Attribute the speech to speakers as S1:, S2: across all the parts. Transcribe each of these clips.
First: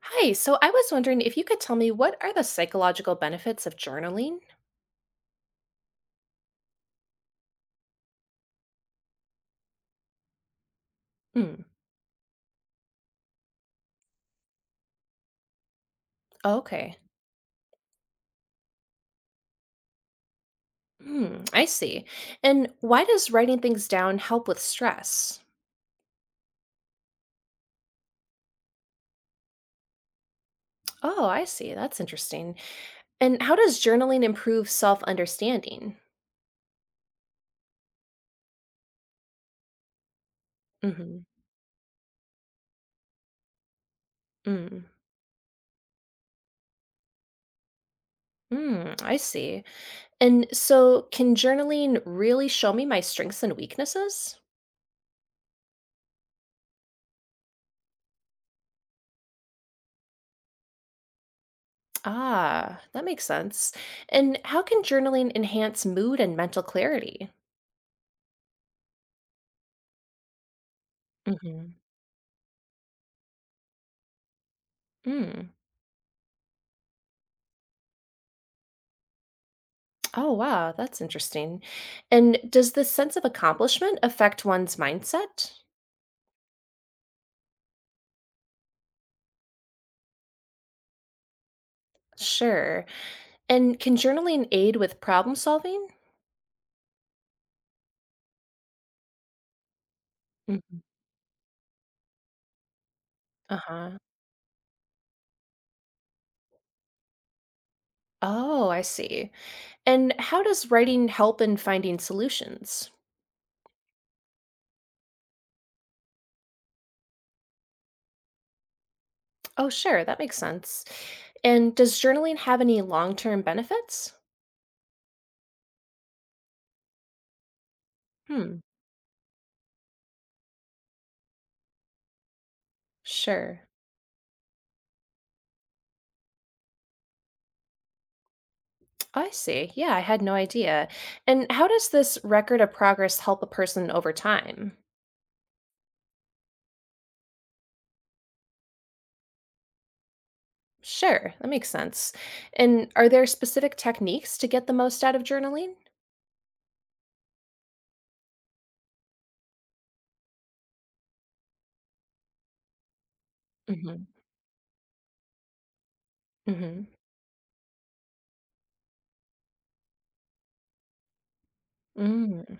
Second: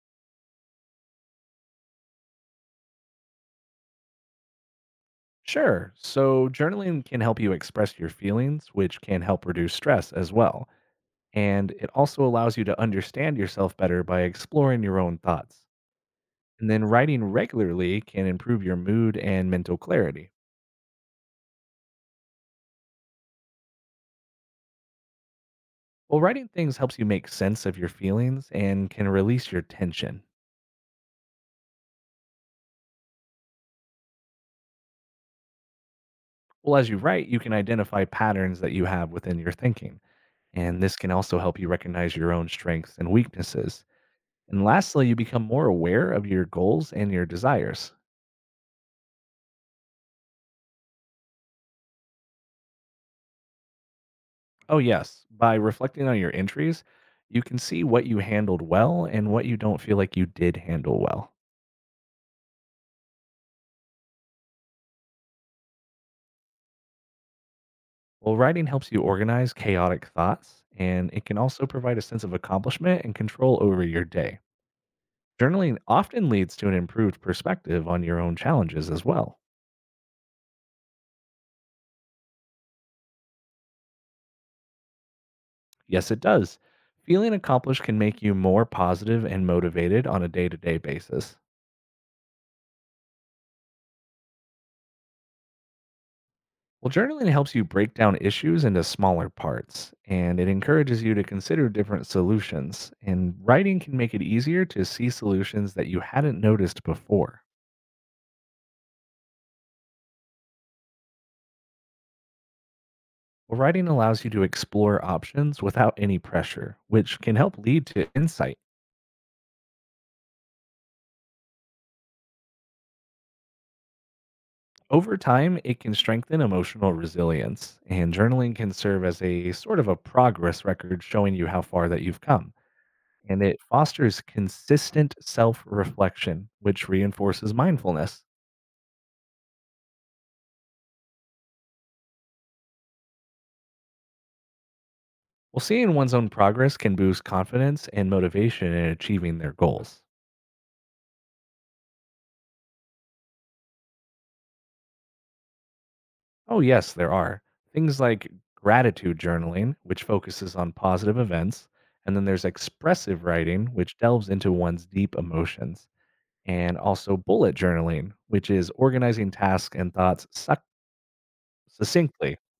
S1: Hi, so I was wondering if you could tell me what are the psychological benefits of journaling?
S2: Sure. So, journaling can help you express your feelings, which can help reduce stress as well.
S1: Hmm.
S2: And it also allows you to understand yourself better by exploring your own thoughts.
S1: Oh,
S2: And then,
S1: okay.
S2: writing regularly can improve your mood and mental clarity.
S1: Hmm. I see. And why does writing things down help with stress?
S2: Well, writing things helps you make sense of your feelings and can release your tension.
S1: Oh, I see. That's interesting. And how does journaling improve self understanding?
S2: Well, as you write, you can identify patterns that you have within your thinking. And this can
S1: Mm-hmm.
S2: also help you recognize your own strengths and weaknesses. And
S1: Mm.
S2: lastly, you become more aware of your goals and your desires.
S1: Mm, I see. And so, can journaling really show me my strengths and weaknesses?
S2: Oh, yes. By reflecting on your entries, you can see what you handled well and what you don't feel like you did handle well.
S1: Ah, that makes sense. And how can journaling enhance mood and mental clarity?
S2: Well, writing helps you organize chaotic thoughts, and it can also
S1: Mm-hmm.
S2: provide a sense of accomplishment and control over your day.
S1: Hmm.
S2: Journaling often leads to an improved perspective on your own challenges as well.
S1: Oh, wow, that's interesting. And does this sense of accomplishment affect one's mindset?
S2: Yes, it does. Feeling accomplished can make you more positive and motivated on a day to day basis.
S1: Sure. And can journaling aid with problem solving?
S2: Well, journaling helps you break down issues into smaller parts, and it
S1: Mhm.
S2: encourages you to consider different solutions. And writing can
S1: Uh-huh.
S2: make it easier to see solutions that you hadn't noticed before.
S1: Oh, I see. And how does writing help in finding solutions?
S2: Well, writing allows you to explore options without any pressure, which can help lead to insight.
S1: Oh, sure, that makes sense. And does journaling have any long-term benefits?
S2: Over time, it can strengthen emotional resilience, and journaling
S1: Hmm,
S2: can serve as a sort of a progress record showing you how far that you've come. And it
S1: sure.
S2: fosters consistent self reflection, which reinforces mindfulness.
S1: I see. Yeah, I had no idea. And how does this record of progress help a person over time?
S2: Well, seeing one's own progress can boost confidence and motivation in achieving their goals.
S1: Sure, that makes sense. And are there specific techniques to get the most out of journaling?
S2: Oh, yes, there are. Things like gratitude journaling, which focuses on positive events, and then there's expressive writing, which
S1: Mhm.
S2: delves into one's deep emotions, and
S1: Mhm.
S2: also bullet journaling, which is organizing tasks and thoughts succinctly.
S1: Mm.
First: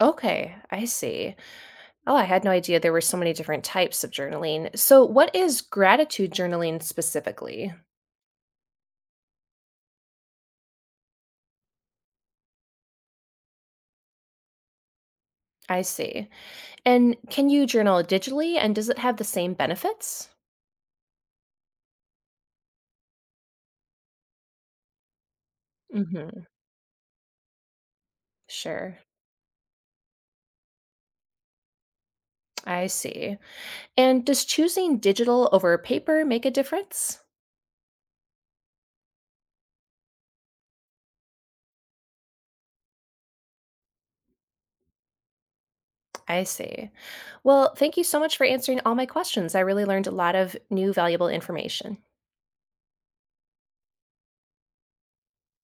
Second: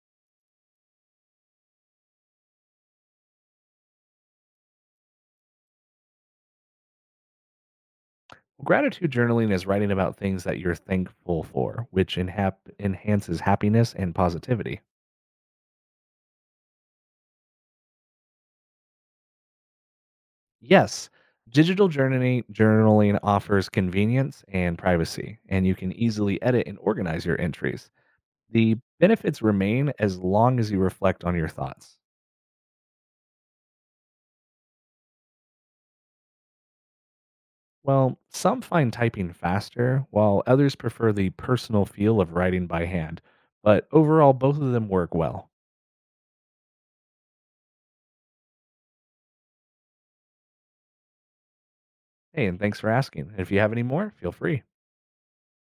S1: Okay, I see. Oh, I had no idea there were so many different types of journaling. So, what is gratitude journaling specifically?
S2: Well, gratitude journaling is writing about things that you're thankful for, which enhances happiness and positivity.
S1: I see. And can you journal digitally and does it have the same benefits?
S2: Yes, digital journaling offers convenience and privacy, and you can easily
S1: Mhm.
S2: edit and organize your entries. The
S1: Sure.
S2: benefits remain as long as you reflect on your thoughts.
S1: I see. And does choosing digital over paper make a difference?
S2: Well, some find typing faster, while others prefer the personal feel of writing by hand. But overall, both of them work well.
S1: I see. Well, thank you so much for answering all my questions. I really learned a lot of new valuable information.
S2: Hey, and thanks for asking. If you have any more, feel free.